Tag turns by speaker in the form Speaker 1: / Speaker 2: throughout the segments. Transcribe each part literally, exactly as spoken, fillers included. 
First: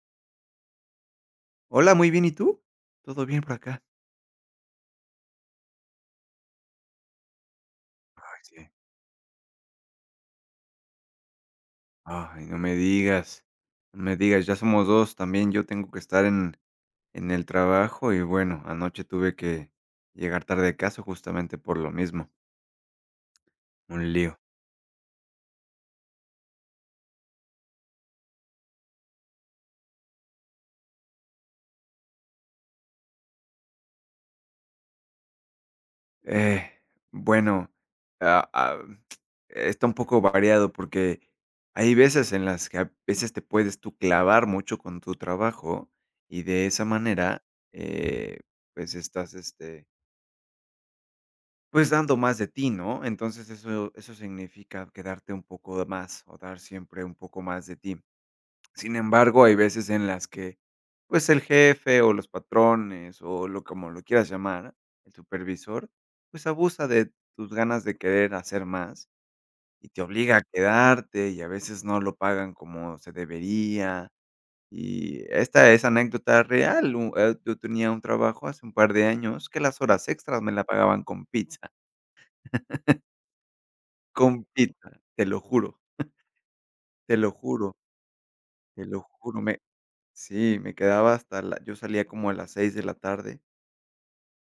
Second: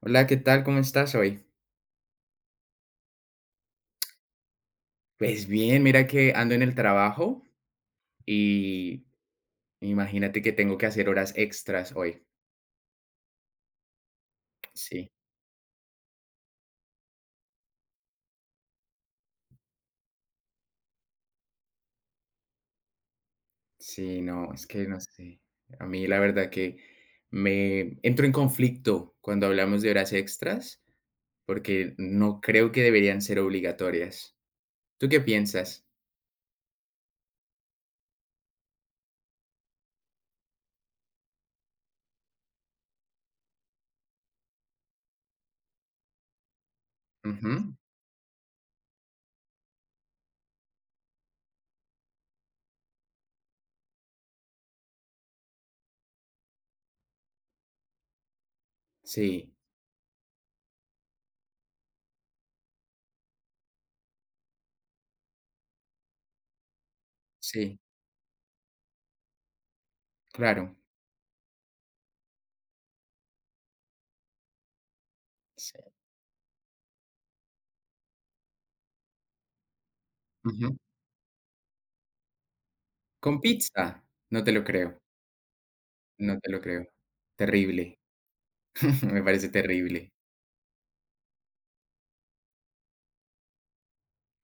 Speaker 1: Hola, ¿qué tal? ¿Cómo estás hoy?
Speaker 2: Hola, muy bien, ¿y tú? Todo bien por acá.
Speaker 1: Pues bien, mira que ando en el trabajo
Speaker 2: Ay, sí.
Speaker 1: y imagínate que tengo que hacer horas extras hoy.
Speaker 2: Ay, no me digas, no me digas, ya somos
Speaker 1: Sí,
Speaker 2: dos, también yo tengo que estar en en el trabajo y bueno, anoche tuve que llegar tarde a casa justamente por lo mismo, un
Speaker 1: sí,
Speaker 2: lío.
Speaker 1: no, es que no sé. A mí la verdad que me entro en conflicto cuando hablamos de horas extras porque no creo que deberían ser obligatorias. ¿Tú qué piensas?
Speaker 2: Eh, bueno, ah, ah, está un poco variado porque hay veces en las que a veces te puedes tú clavar mucho con tu trabajo y de esa manera,
Speaker 1: Ujú.
Speaker 2: eh, pues estás, este pues dando más de ti, ¿no? Entonces eso eso significa quedarte un poco de más o dar siempre un poco más de ti. Sin embargo,
Speaker 1: Sí,
Speaker 2: hay veces en las que, pues, el jefe o los patrones o lo como lo quieras llamar, el supervisor, pues, abusa de tus
Speaker 1: sí,
Speaker 2: ganas de querer hacer más y te obliga a
Speaker 1: claro.
Speaker 2: quedarte y a veces no lo pagan como se debería. Y esta
Speaker 1: Sí,
Speaker 2: es anécdota real, u eh, yo tenía un trabajo hace un par de años que las horas extras me la
Speaker 1: ujú.
Speaker 2: pagaban con pizza.
Speaker 1: Con pizza, no
Speaker 2: Con
Speaker 1: te lo creo,
Speaker 2: pita, te lo juro,
Speaker 1: no te lo creo.
Speaker 2: te lo juro,
Speaker 1: Terrible,
Speaker 2: te lo
Speaker 1: me
Speaker 2: juro,
Speaker 1: parece
Speaker 2: me
Speaker 1: terrible.
Speaker 2: sí, me quedaba hasta la yo salía como a las seis de la tarde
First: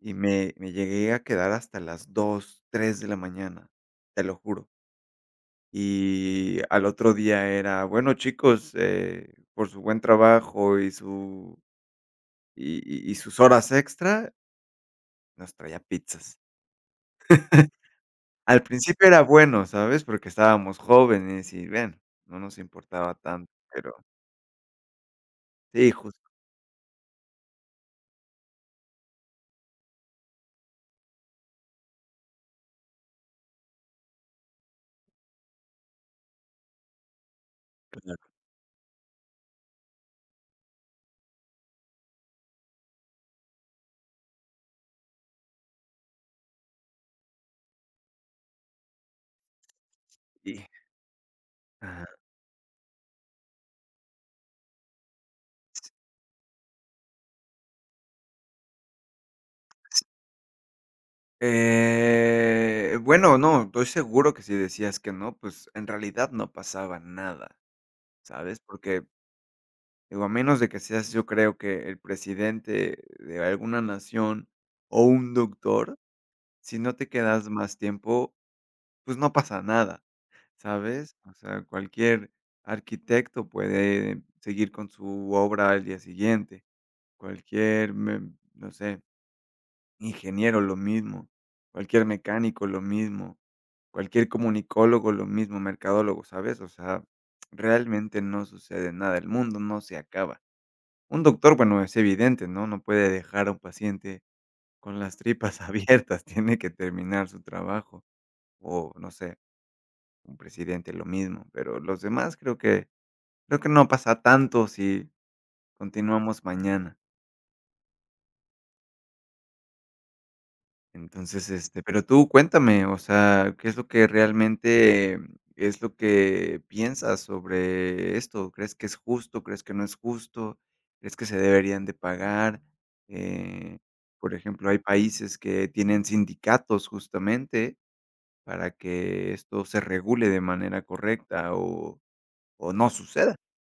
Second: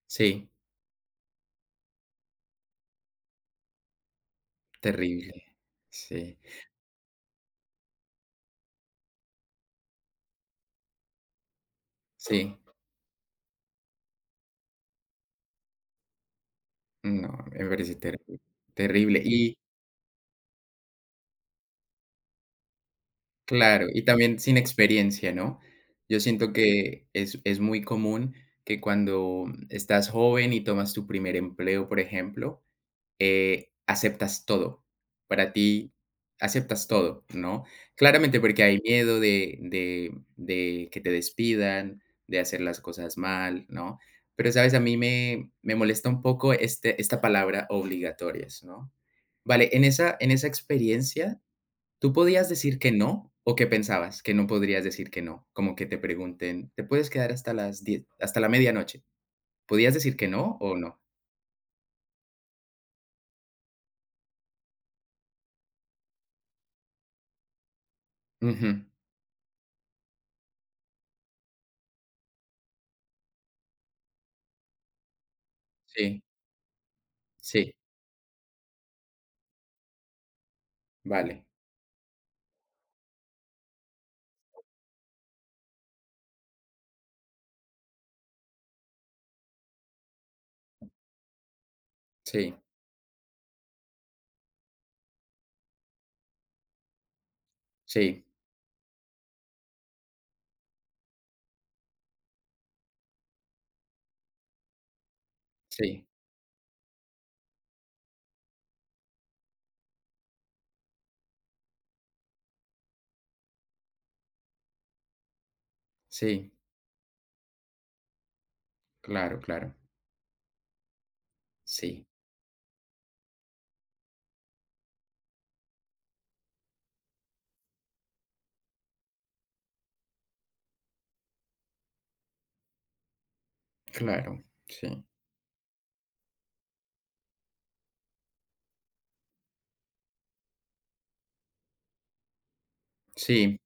Speaker 2: y
Speaker 1: Sí,
Speaker 2: me me llegué a quedar hasta las dos tres de la mañana, te lo juro.
Speaker 1: terrible. Sí,
Speaker 2: Y al otro día era: "Bueno, chicos, eh, por su buen trabajo y su
Speaker 1: sí.
Speaker 2: y y y sus horas extra", nos traía pizzas.
Speaker 1: No, me parece terrible,
Speaker 2: Al principio
Speaker 1: terrible.
Speaker 2: era
Speaker 1: Y
Speaker 2: bueno, ¿sabes? Porque estábamos jóvenes y, ven no nos importaba tanto,
Speaker 1: claro,
Speaker 2: pero
Speaker 1: y también sin experiencia, ¿no?
Speaker 2: sí,
Speaker 1: Yo
Speaker 2: justo,
Speaker 1: siento que es, es muy común que cuando estás joven y tomas tu primer empleo, por ejemplo, eh, aceptas todo. Para ti, aceptas todo, ¿no?
Speaker 2: claro,
Speaker 1: Claramente porque hay miedo de, de, de que te despidan, de hacer las cosas mal, ¿no? Pero, ¿sabes? A mí me, me molesta un poco este, esta palabra obligatorias, ¿no? Vale, en esa, en esa
Speaker 2: y
Speaker 1: experiencia,
Speaker 2: ajá.
Speaker 1: ¿tú podías decir que no? ¿O qué pensabas? Que no podrías decir que no. Como que te pregunten, ¿te puedes quedar hasta las diez hasta la medianoche? ¿Podías decir que no o no?
Speaker 2: Eh, bueno, no, estoy seguro que si decías que no, pues en realidad no pasaba nada, ¿sabes?
Speaker 1: Ujú.
Speaker 2: Porque, digo, a menos de que seas, yo creo que el presidente de alguna nación o un doctor,
Speaker 1: Sí,
Speaker 2: si no te quedas
Speaker 1: sí,
Speaker 2: más tiempo, pues no pasa nada, ¿sabes? O
Speaker 1: vale.
Speaker 2: sea, cualquier arquitecto puede seguir con su obra al día siguiente, cualquier, mm, no sé, ingeniero, lo mismo, cualquier
Speaker 1: Sí,
Speaker 2: mecánico, lo mismo, cualquier comunicólogo, lo mismo, mercadólogo, ¿sabes? O sea, realmente
Speaker 1: sí,
Speaker 2: no sucede nada, el mundo no se acaba. Un doctor, bueno, es evidente, ¿no? No puede dejar a un paciente con las tripas
Speaker 1: sí,
Speaker 2: abiertas, tiene que terminar su trabajo. O, no sé, un presidente, lo mismo. Pero los demás creo que, creo que no pasa tanto si continuamos
Speaker 1: sí,
Speaker 2: mañana.
Speaker 1: claro, claro,
Speaker 2: Entonces, este, pero
Speaker 1: sí,
Speaker 2: tú cuéntame, o sea, ¿qué es lo que realmente es lo que piensas sobre esto? ¿Crees que es justo? ¿Crees que no es justo? ¿Crees que se deberían de pagar? Eh, por
Speaker 1: claro,
Speaker 2: ejemplo, hay
Speaker 1: sí,
Speaker 2: países que tienen sindicatos justamente para que esto se regule de manera correcta o, o no suceda.
Speaker 1: sí,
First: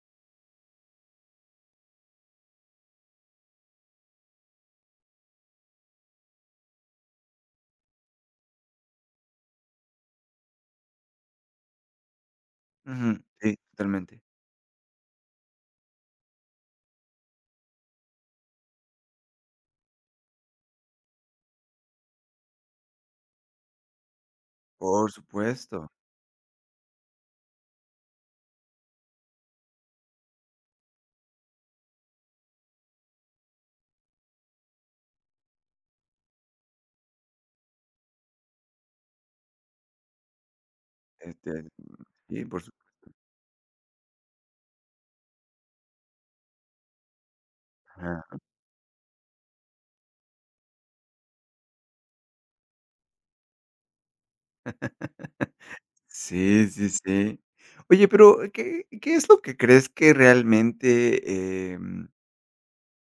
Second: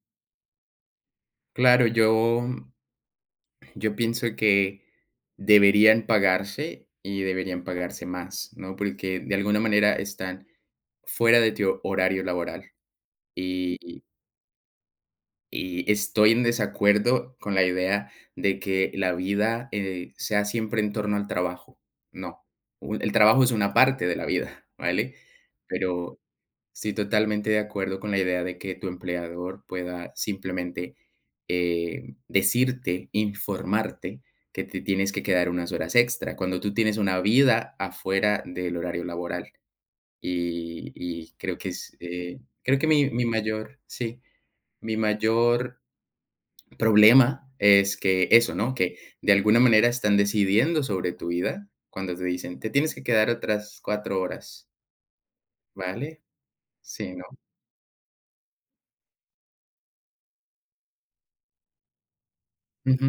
Speaker 1: claro, yo, yo pienso que deberían pagarse y deberían pagarse más, ¿no? Porque de alguna manera están fuera de tu horario laboral
Speaker 2: Ujú, sí,
Speaker 1: y,
Speaker 2: totalmente.
Speaker 1: y estoy en desacuerdo con la idea de que la vida eh, sea siempre en torno al trabajo, no, un- el trabajo es una parte de la vida,
Speaker 2: Por
Speaker 1: ¿vale?
Speaker 2: supuesto.
Speaker 1: Pero estoy totalmente de acuerdo con la idea de que tu empleador pueda simplemente eh, decirte, informarte que te tienes que quedar unas horas extra, cuando tú tienes una vida afuera del horario laboral. Y, y
Speaker 2: Este,
Speaker 1: creo que es, eh,
Speaker 2: sí, por
Speaker 1: creo que mi, mi mayor, sí, mi mayor problema es que
Speaker 2: supuesto.
Speaker 1: eso, ¿no? Que de alguna manera están decidiendo sobre tu vida cuando te dicen, te tienes que quedar otras cuatro horas, ¿vale?
Speaker 2: Sí, sí,
Speaker 1: Sí, ¿no?
Speaker 2: sí. Oye, pero, ¿qué qué es lo que crees que realmente, em
Speaker 1: Ujú.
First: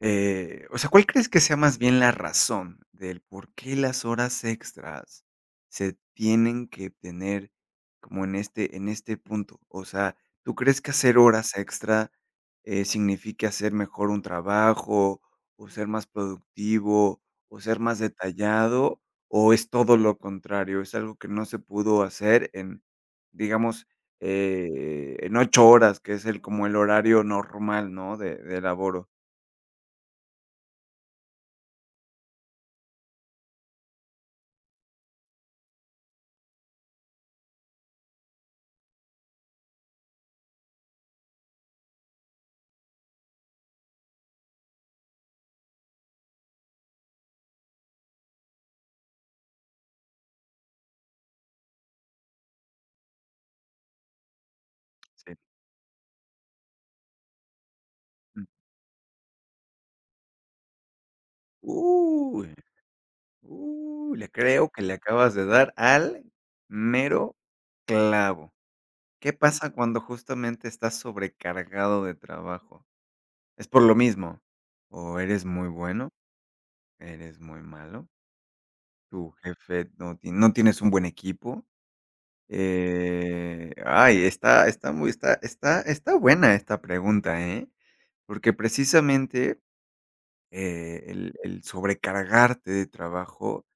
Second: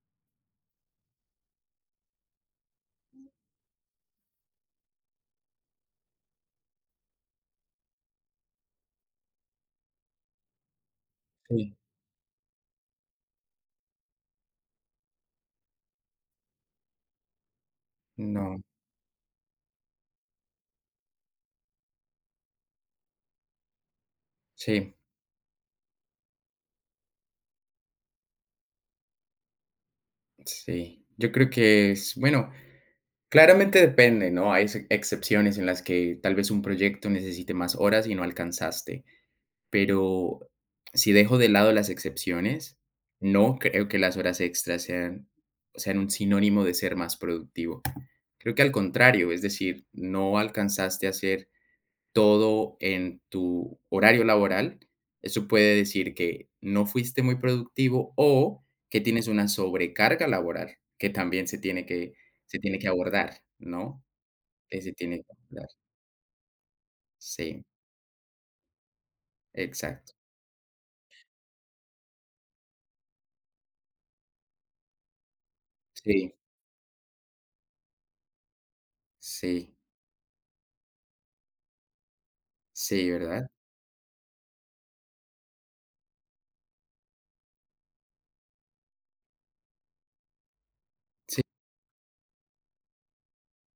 Speaker 2: eh, o sea, ¿cuál crees que sea más bien la razón del por qué las horas extras se tienen que tener como en este en este punto? O sea, ¿tú crees que hacer horas
Speaker 1: Sí.
Speaker 2: extra, eh, signifique hacer mejor un trabajo, o ser más productivo, o ser más
Speaker 1: No,
Speaker 2: detallado, o es todo lo contrario? ¿Es algo que no se pudo hacer en, digamos,
Speaker 1: sí,
Speaker 2: eh, en ocho horas, que es el como el horario normal, no? De de laboro.
Speaker 1: sí. Yo creo que es, bueno, claramente depende, ¿no? Hay ex- excepciones en las que tal vez un proyecto necesite más horas y no alcanzaste, pero si dejo de lado las excepciones, no creo que las horas extras sean, sean un sinónimo de ser más productivo. Creo que al contrario, es decir, no alcanzaste a hacer todo en tu horario laboral,
Speaker 2: Sí.
Speaker 1: eso puede decir que no fuiste muy productivo o que tienes una sobrecarga laboral, que también se tiene que
Speaker 2: Uy,
Speaker 1: se tiene que abordar, ¿no?
Speaker 2: uy, le creo
Speaker 1: Que
Speaker 2: que
Speaker 1: se
Speaker 2: le
Speaker 1: tiene que
Speaker 2: acabas de
Speaker 1: abordar.
Speaker 2: dar al mero
Speaker 1: Sí,
Speaker 2: clavo. ¿Qué pasa cuando
Speaker 1: exacto.
Speaker 2: justamente estás sobrecargado de trabajo? ¿Es por lo mismo? ¿O eres muy bueno,
Speaker 1: Sí,
Speaker 2: eres muy malo? ¿Tu
Speaker 1: sí,
Speaker 2: jefe no ti no tienes un buen equipo?
Speaker 1: sí, ¿verdad?
Speaker 2: Eh, ay, está está muy está está está buena esta pregunta, ¿eh? Porque precisamente, eh, el
Speaker 1: Sí,
Speaker 2: el sobrecargarte de trabajo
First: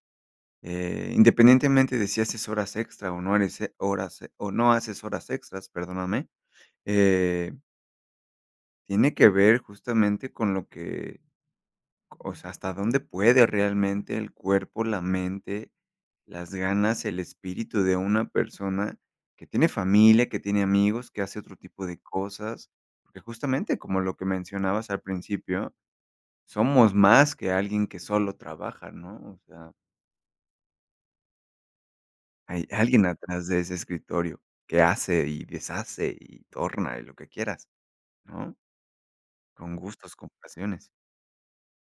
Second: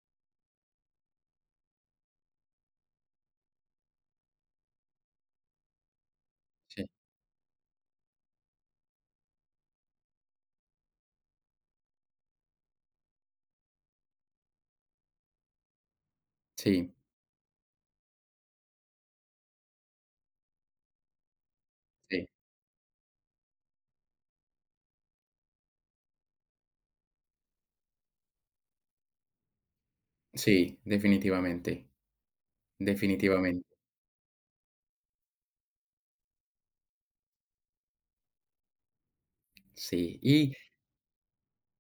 Speaker 2: Eh, independientemente de si haces horas extra o no eres e- horas e- o no haces horas extras, perdóname,
Speaker 1: sí,
Speaker 2: eh, tiene que ver justamente con lo que, o sea, hasta dónde puede realmente el cuerpo, la mente, las
Speaker 1: sí,
Speaker 2: ganas, el espíritu de una persona que tiene familia, que tiene amigos, que hace otro tipo de
Speaker 1: sí,
Speaker 2: cosas, porque justamente como lo que mencionabas al principio, somos más que alguien que solo trabaja, ¿no? O sea,
Speaker 1: sí, definitivamente,
Speaker 2: hay alguien atrás de
Speaker 1: definitivamente,
Speaker 2: ese escritorio que hace y deshace y torna y lo que quieras, ¿no? Con gustos,
Speaker 1: sí.
Speaker 2: con
Speaker 1: Y
Speaker 2: pasiones.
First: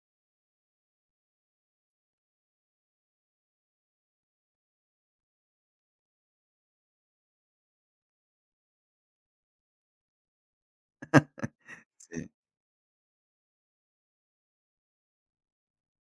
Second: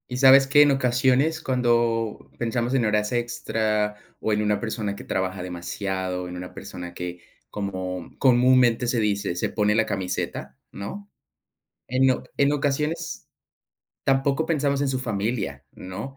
Speaker 1: y sabes que en ocasiones cuando pensamos en horas extra o en una persona que trabaja demasiado, en una persona que, como comúnmente se dice, se pone la camiseta, ¿no? En o
Speaker 2: Sí.
Speaker 1: en ocasiones tampoco pensamos en su familia, ¿no?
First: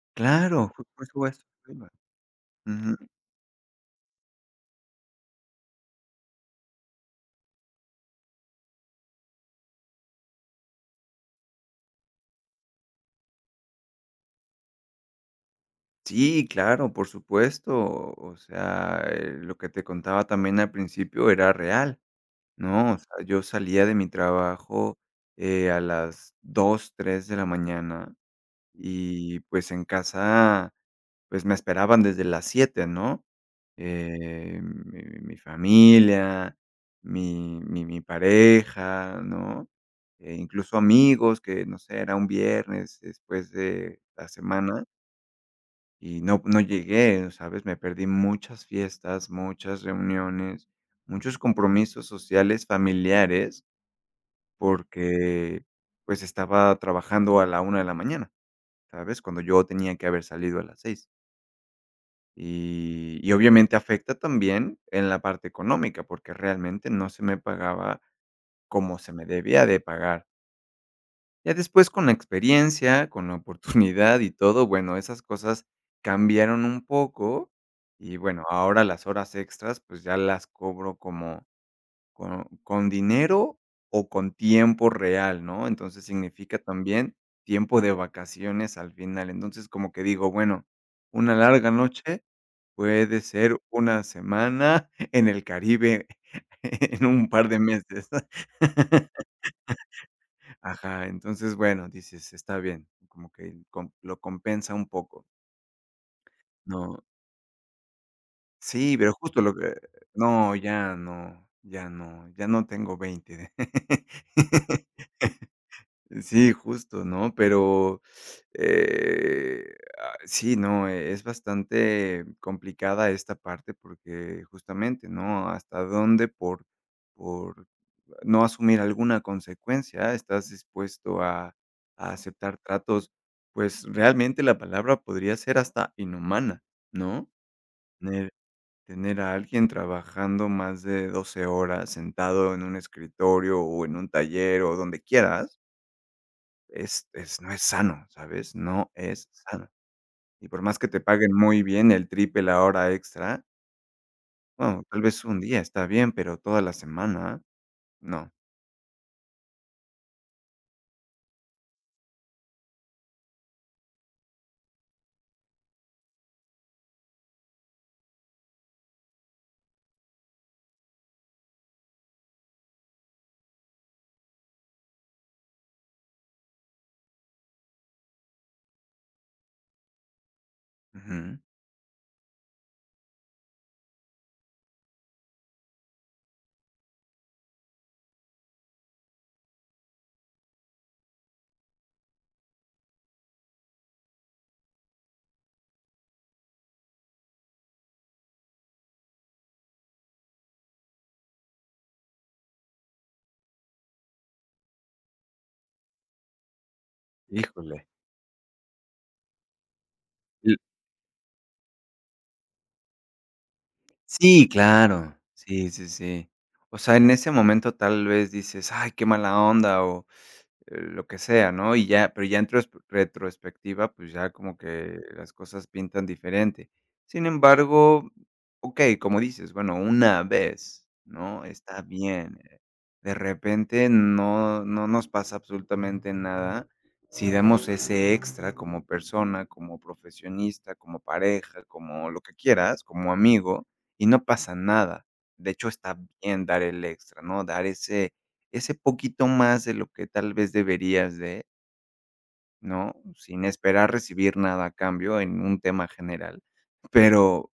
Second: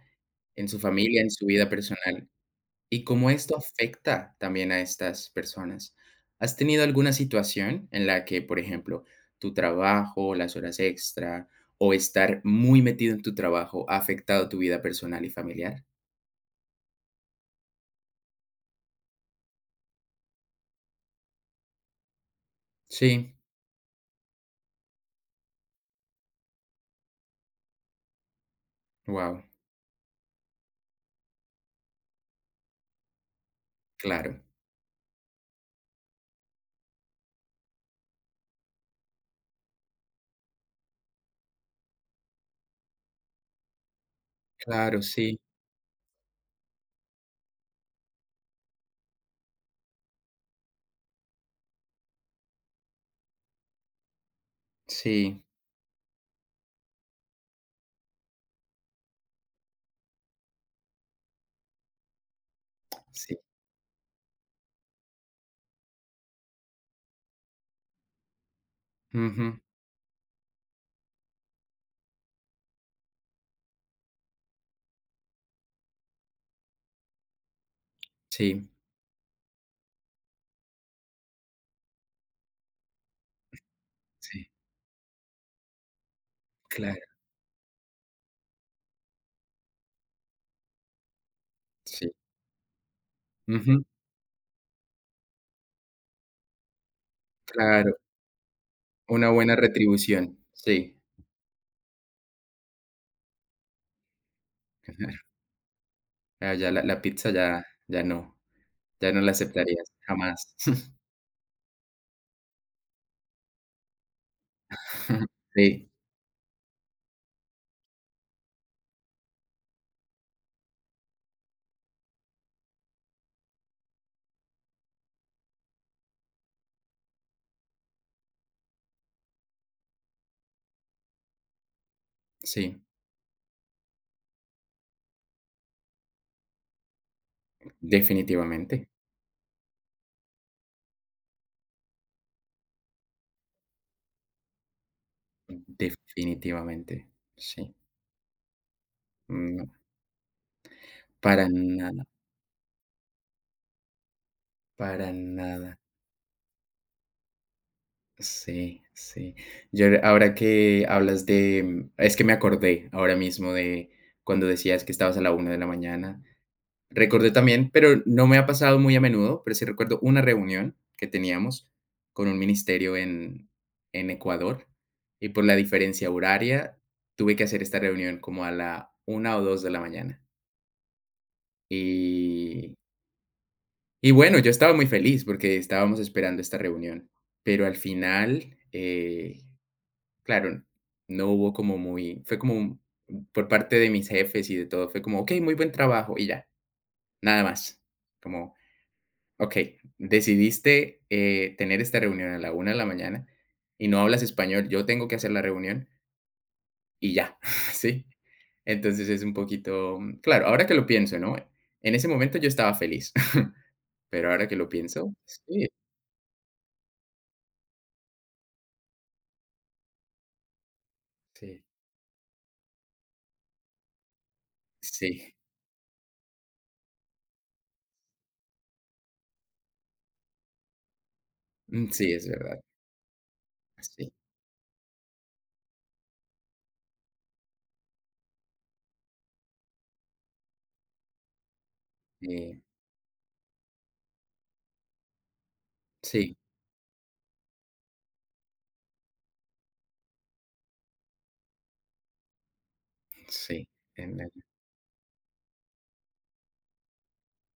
Speaker 1: En
Speaker 2: Claro,
Speaker 1: su
Speaker 2: ju por
Speaker 1: familia, en su
Speaker 2: supuesto.
Speaker 1: vida
Speaker 2: Claro.
Speaker 1: personal.
Speaker 2: Ujú.
Speaker 1: ¿Y cómo esto afecta también a estas personas? ¿Has tenido alguna situación en la que, por ejemplo, tu trabajo, las horas extra o estar muy metido en tu trabajo ha afectado tu vida personal y familiar?
Speaker 2: Sí, claro, por supuesto. O sea, eh, lo que te contaba también al principio era real, ¿no? O sea,
Speaker 1: Sí,
Speaker 2: yo salía de mi trabajo, eh, a las dos, tres de la mañana. Y,
Speaker 1: wow,
Speaker 2: pues, en casa, pues, me esperaban desde las siete, ¿no?
Speaker 1: claro,
Speaker 2: Eh, mi mi familia, mi mi mi pareja, ¿no? Eh, incluso amigos que, no sé, era un viernes después de la semana
Speaker 1: claro, sí,
Speaker 2: y no no llegué, ¿sabes? Me perdí muchas fiestas, muchas reuniones, muchos compromisos sociales, familiares,
Speaker 1: sí,
Speaker 2: porque, pues, estaba trabajando a la una de la mañana. ¿Sabes? Cuando yo tenía que haber salido a las seis. Y y
Speaker 1: sí,
Speaker 2: obviamente afecta también en la parte económica, porque realmente no se me pagaba como se me
Speaker 1: ujú,
Speaker 2: debía de pagar. Ya después con la experiencia, con la oportunidad y todo, bueno, esas cosas cambiaron un poco y, bueno,
Speaker 1: sí,
Speaker 2: ahora las horas extras, pues, ya las cobro como con con dinero o con
Speaker 1: sí,
Speaker 2: tiempo real, ¿no? Entonces, significa
Speaker 1: claro,
Speaker 2: también tiempo de vacaciones al final. Entonces, como que digo, bueno, una larga
Speaker 1: sí,
Speaker 2: noche puede ser
Speaker 1: ujú,
Speaker 2: una semana en el Caribe en un par de
Speaker 1: claro,
Speaker 2: meses.
Speaker 1: una buena retribución, sí,
Speaker 2: Ajá, entonces, bueno, dices, está bien, como que com lo compensa un
Speaker 1: claro,
Speaker 2: poco,
Speaker 1: ah, ya la la
Speaker 2: ¿no?
Speaker 1: pizza ya ya no,
Speaker 2: Sí,
Speaker 1: ya
Speaker 2: pero
Speaker 1: no la
Speaker 2: justo lo que
Speaker 1: aceptarías jamás.
Speaker 2: no, ya no, ya no, ya no tengo veinte.
Speaker 1: Sí.
Speaker 2: Sí, justo, ¿no? Pero, eh, ah, sí, no, eh, es bastante complicada esta parte porque justamente, ¿no? Hasta dónde por, por no asumir alguna consecuencia estás dispuesto a, a aceptar
Speaker 1: Sí,
Speaker 2: tratos, pues realmente la palabra podría ser hasta inhumana, ¿no? Tener,
Speaker 1: definitivamente,
Speaker 2: tener a alguien trabajando más de doce horas sentado en un escritorio o en un taller o donde quieras es
Speaker 1: definitivamente,
Speaker 2: es no es
Speaker 1: sí,
Speaker 2: sano, ¿sabes? No es
Speaker 1: no,
Speaker 2: sano. Y por más que te paguen
Speaker 1: para
Speaker 2: muy bien,
Speaker 1: nada,
Speaker 2: el triple la hora extra, bueno, tal
Speaker 1: para
Speaker 2: vez un día
Speaker 1: nada,
Speaker 2: está bien, pero toda la semana, no.
Speaker 1: sí, sí. Yo ahora ahora que hablas de mm, es que me acordé ahora mismo de cuando decías que estabas a la una de la mañana. Recordé también, pero no me ha pasado muy a menudo, pero sí recuerdo una reunión que teníamos con un ministerio en en Ecuador, y por la diferencia horaria tuve que hacer esta reunión como a la una o dos de la mañana.
Speaker 2: Ujú.
Speaker 1: Y y bueno, yo estaba muy feliz porque estábamos esperando esta reunión, pero al final, eh, claro, no hubo como muy fue como un por parte de mis jefes y de todo, fue como: "Okey, muy buen trabajo", y ya, nada más. Como: "Okey, decidiste, eh, tener esta reunión a la una de la mañana y no hablas español, yo tengo que hacer la reunión y ya",
Speaker 2: Híjole.
Speaker 1: ¿sí? Entonces es un poquito claro,
Speaker 2: L
Speaker 1: ahora que lo pienso, ¿no? En ese momento yo estaba feliz. Pero ahora
Speaker 2: Sí,
Speaker 1: que lo pienso,
Speaker 2: claro.
Speaker 1: sí.
Speaker 2: Sí, sí, sí. O sea, en ese momento tal vez dices: "Ay, qué mala onda", o Eh, lo que sea,
Speaker 1: Sí.
Speaker 2: ¿no? Y ya, pero ya en tros retrospectiva, pues, ya como que las
Speaker 1: Sí,
Speaker 2: cosas pintan diferente. Sin embargo, okey, como dices, bueno, una vez, ¿no? Está
Speaker 1: mm, sí, es
Speaker 2: bien. eh,
Speaker 1: verdad,
Speaker 2: De repente
Speaker 1: sí,
Speaker 2: no no nos pasa absolutamente nada si damos ese extra como persona, como profesionista, como pareja, como lo que
Speaker 1: eh,
Speaker 2: quieras, como amigo, y no pasa nada. De hecho, está
Speaker 1: sí,
Speaker 2: bien dar el extra, ¿no? Dar ese ese poquito más de lo que tal vez deberías de, ¿no? Sin
Speaker 1: sí,
Speaker 2: esperar
Speaker 1: en la
Speaker 2: recibir nada a cambio en un tema general. Pero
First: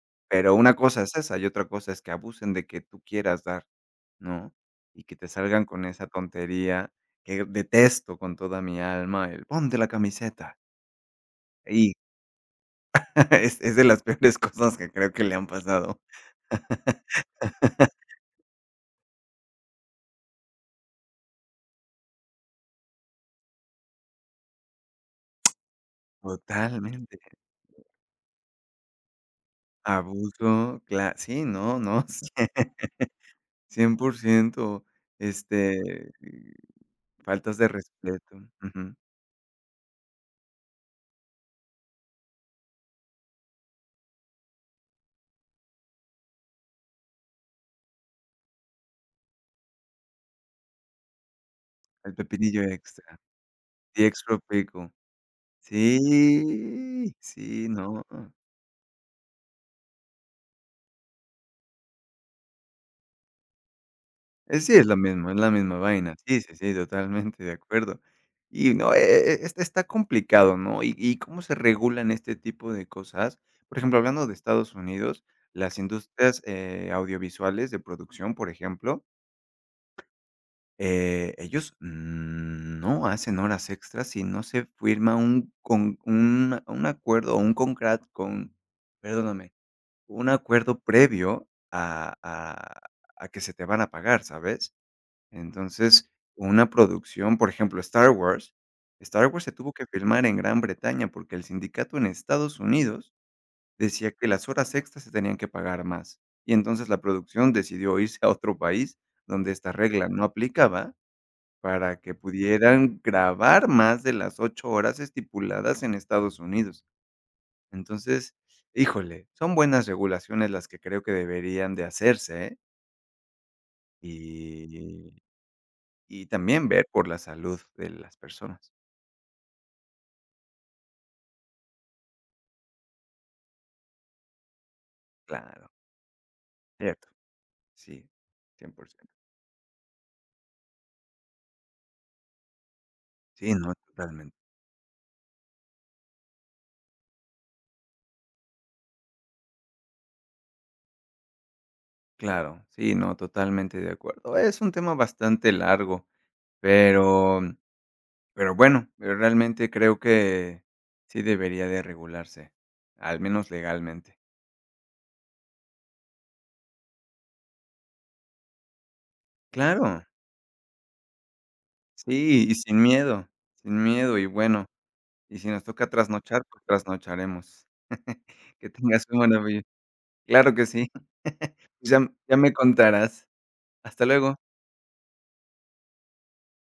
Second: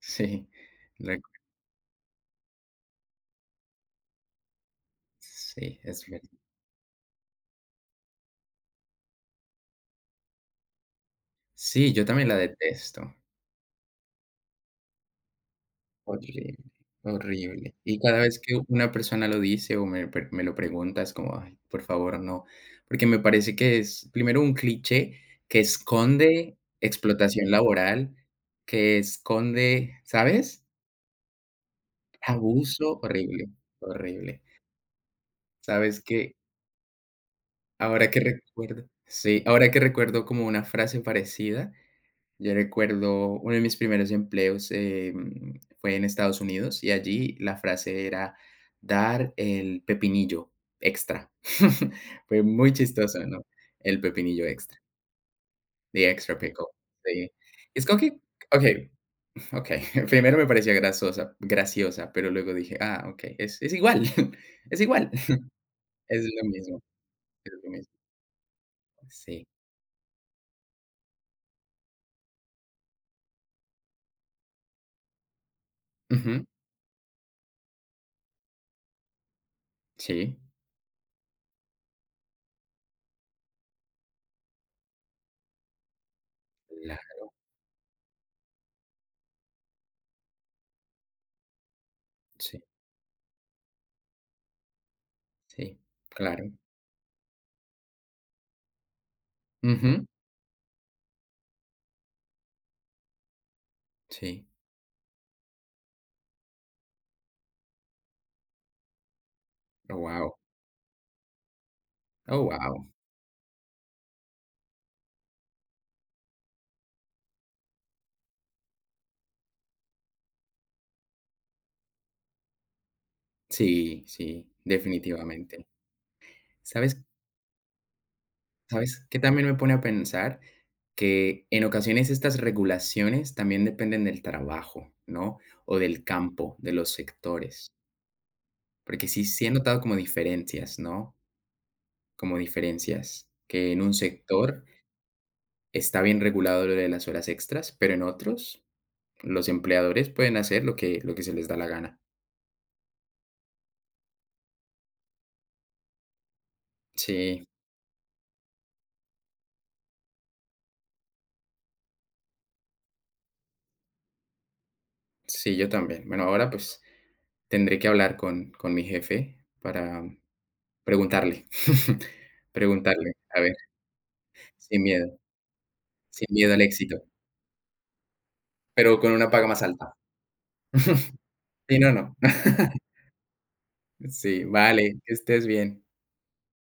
Speaker 1: sí,
Speaker 2: pero una cosa es
Speaker 1: la
Speaker 2: esa, y otra cosa es que abusen de que tú quieras dar, ¿no? Y que te salgan
Speaker 1: sí,
Speaker 2: con
Speaker 1: es
Speaker 2: esa
Speaker 1: verdad.
Speaker 2: tontería que detesto con toda mi alma, el ponte la camiseta.
Speaker 1: Sí,
Speaker 2: Y
Speaker 1: yo también la detesto,
Speaker 2: es es de las peores cosas que creo que le han pasado.
Speaker 1: horrible, horrible. Y cada vez que una persona lo dice o me pre me lo pregunta, es como: "Ay, por favor, no", porque me parece que es, primero, un cliché que esconde
Speaker 2: Totalmente.
Speaker 1: explotación laboral, que esconde, ¿sabes?
Speaker 2: Abuso, cla sí, no, no,
Speaker 1: Abuso, horrible,
Speaker 2: cien por
Speaker 1: horrible.
Speaker 2: ciento,
Speaker 1: ¿Sabes
Speaker 2: este.
Speaker 1: qué?
Speaker 2: Faltas de
Speaker 1: Ahora que
Speaker 2: respeto,
Speaker 1: recuerdo
Speaker 2: ujú,
Speaker 1: sí, ahora que recuerdo como una frase parecida, yo recuerdo uno de mis primeros empleos, em, fue en Estados Unidos y allí la frase era dar el pepinillo extra.
Speaker 2: el
Speaker 1: Fue
Speaker 2: pepinillo
Speaker 1: muy
Speaker 2: extra,
Speaker 1: chistoso, ¿no? El
Speaker 2: y extra
Speaker 1: pepinillo extra,
Speaker 2: pico.
Speaker 1: the extra pickle,
Speaker 2: Sí,
Speaker 1: sí.
Speaker 2: sí,
Speaker 1: Es como
Speaker 2: no,
Speaker 1: que okey, okey. Primero me parecía grasosa graciosa, pero luego dije: "Ah, okey, es es igual,
Speaker 2: eh, sí,
Speaker 1: es
Speaker 2: es la
Speaker 1: igual".
Speaker 2: misma, es la misma vaina.
Speaker 1: Es
Speaker 2: Sí,
Speaker 1: lo
Speaker 2: sí, sí,
Speaker 1: mismo,
Speaker 2: totalmente
Speaker 1: es
Speaker 2: de
Speaker 1: lo mismo,
Speaker 2: acuerdo. Y no, e e
Speaker 1: sí.
Speaker 2: e está está complicado, ¿no? ¿Y y cómo se regulan este tipo de cosas? Por ejemplo, hablando de Estados Unidos, las industrias, eh, audiovisuales de producción, por ejemplo,
Speaker 1: Sí,
Speaker 2: Eh, ellos no hacen horas extras si no se firma un con un un
Speaker 1: la
Speaker 2: acuerdo o un concrat con perdóname, un acuerdo previo a
Speaker 1: sí,
Speaker 2: a a que se te van a pagar, ¿sabes?
Speaker 1: sí,
Speaker 2: Entonces,
Speaker 1: claro.
Speaker 2: una producción, por ejemplo, Star Wars, Star Wars se tuvo que
Speaker 1: Ujú,
Speaker 2: filmar en Gran Bretaña porque el sindicato en Estados Unidos decía que
Speaker 1: sí.
Speaker 2: las horas extras se tenían que pagar más. Y entonces la producción decidió irse a otro país donde esta
Speaker 1: Oh,
Speaker 2: regla no
Speaker 1: wow.
Speaker 2: aplicaba para que
Speaker 1: Oh, wow.
Speaker 2: pudieran grabar más de las ocho horas estipuladas en Estados Unidos. Entonces, híjole, son buenas regulaciones las que creo que deberían de hacerse, ¿eh?
Speaker 1: Sí, sí,
Speaker 2: Y
Speaker 1: definitivamente.
Speaker 2: y también ver
Speaker 1: ¿Sabes
Speaker 2: por la salud de las personas.
Speaker 1: ¿Sabes qué también me pone a pensar? Que en ocasiones estas regulaciones también dependen del trabajo, ¿no?
Speaker 2: Claro,
Speaker 1: O del campo, de los
Speaker 2: cierto,
Speaker 1: sectores,
Speaker 2: sí, cien por
Speaker 1: porque
Speaker 2: ciento,
Speaker 1: sí sí he notado como diferencias, ¿no? Como diferencias,
Speaker 2: sí,
Speaker 1: que
Speaker 2: no,
Speaker 1: en un
Speaker 2: totalmente.
Speaker 1: sector está bien regulado lo de las horas extras, pero en otros los empleadores pueden hacer lo que lo que se les da la gana.
Speaker 2: Claro, sí, no, totalmente de acuerdo. Es un tema bastante largo, pero
Speaker 1: Sí,
Speaker 2: Pero bueno, pero realmente creo que sí debería de regularse, al menos legalmente.
Speaker 1: sí, yo también. Bueno, ahora pues tendré que hablar con, con mi jefe
Speaker 2: Claro,
Speaker 1: para preguntarle,
Speaker 2: sí, y sin
Speaker 1: preguntarle,
Speaker 2: miedo,
Speaker 1: a ver,
Speaker 2: sin miedo y bueno,
Speaker 1: sin miedo,
Speaker 2: y si nos toca
Speaker 1: sin
Speaker 2: trasnochar,
Speaker 1: miedo al
Speaker 2: pues
Speaker 1: éxito,
Speaker 2: trasnocharemos. Que
Speaker 1: pero
Speaker 2: tengas
Speaker 1: con
Speaker 2: un
Speaker 1: una
Speaker 2: buen
Speaker 1: paga más
Speaker 2: día.
Speaker 1: alta.
Speaker 2: Claro que sí,
Speaker 1: Sí, no,
Speaker 2: ya
Speaker 1: no.
Speaker 2: ya me contarás. Hasta luego.
Speaker 1: Sí, vale, que estés bien.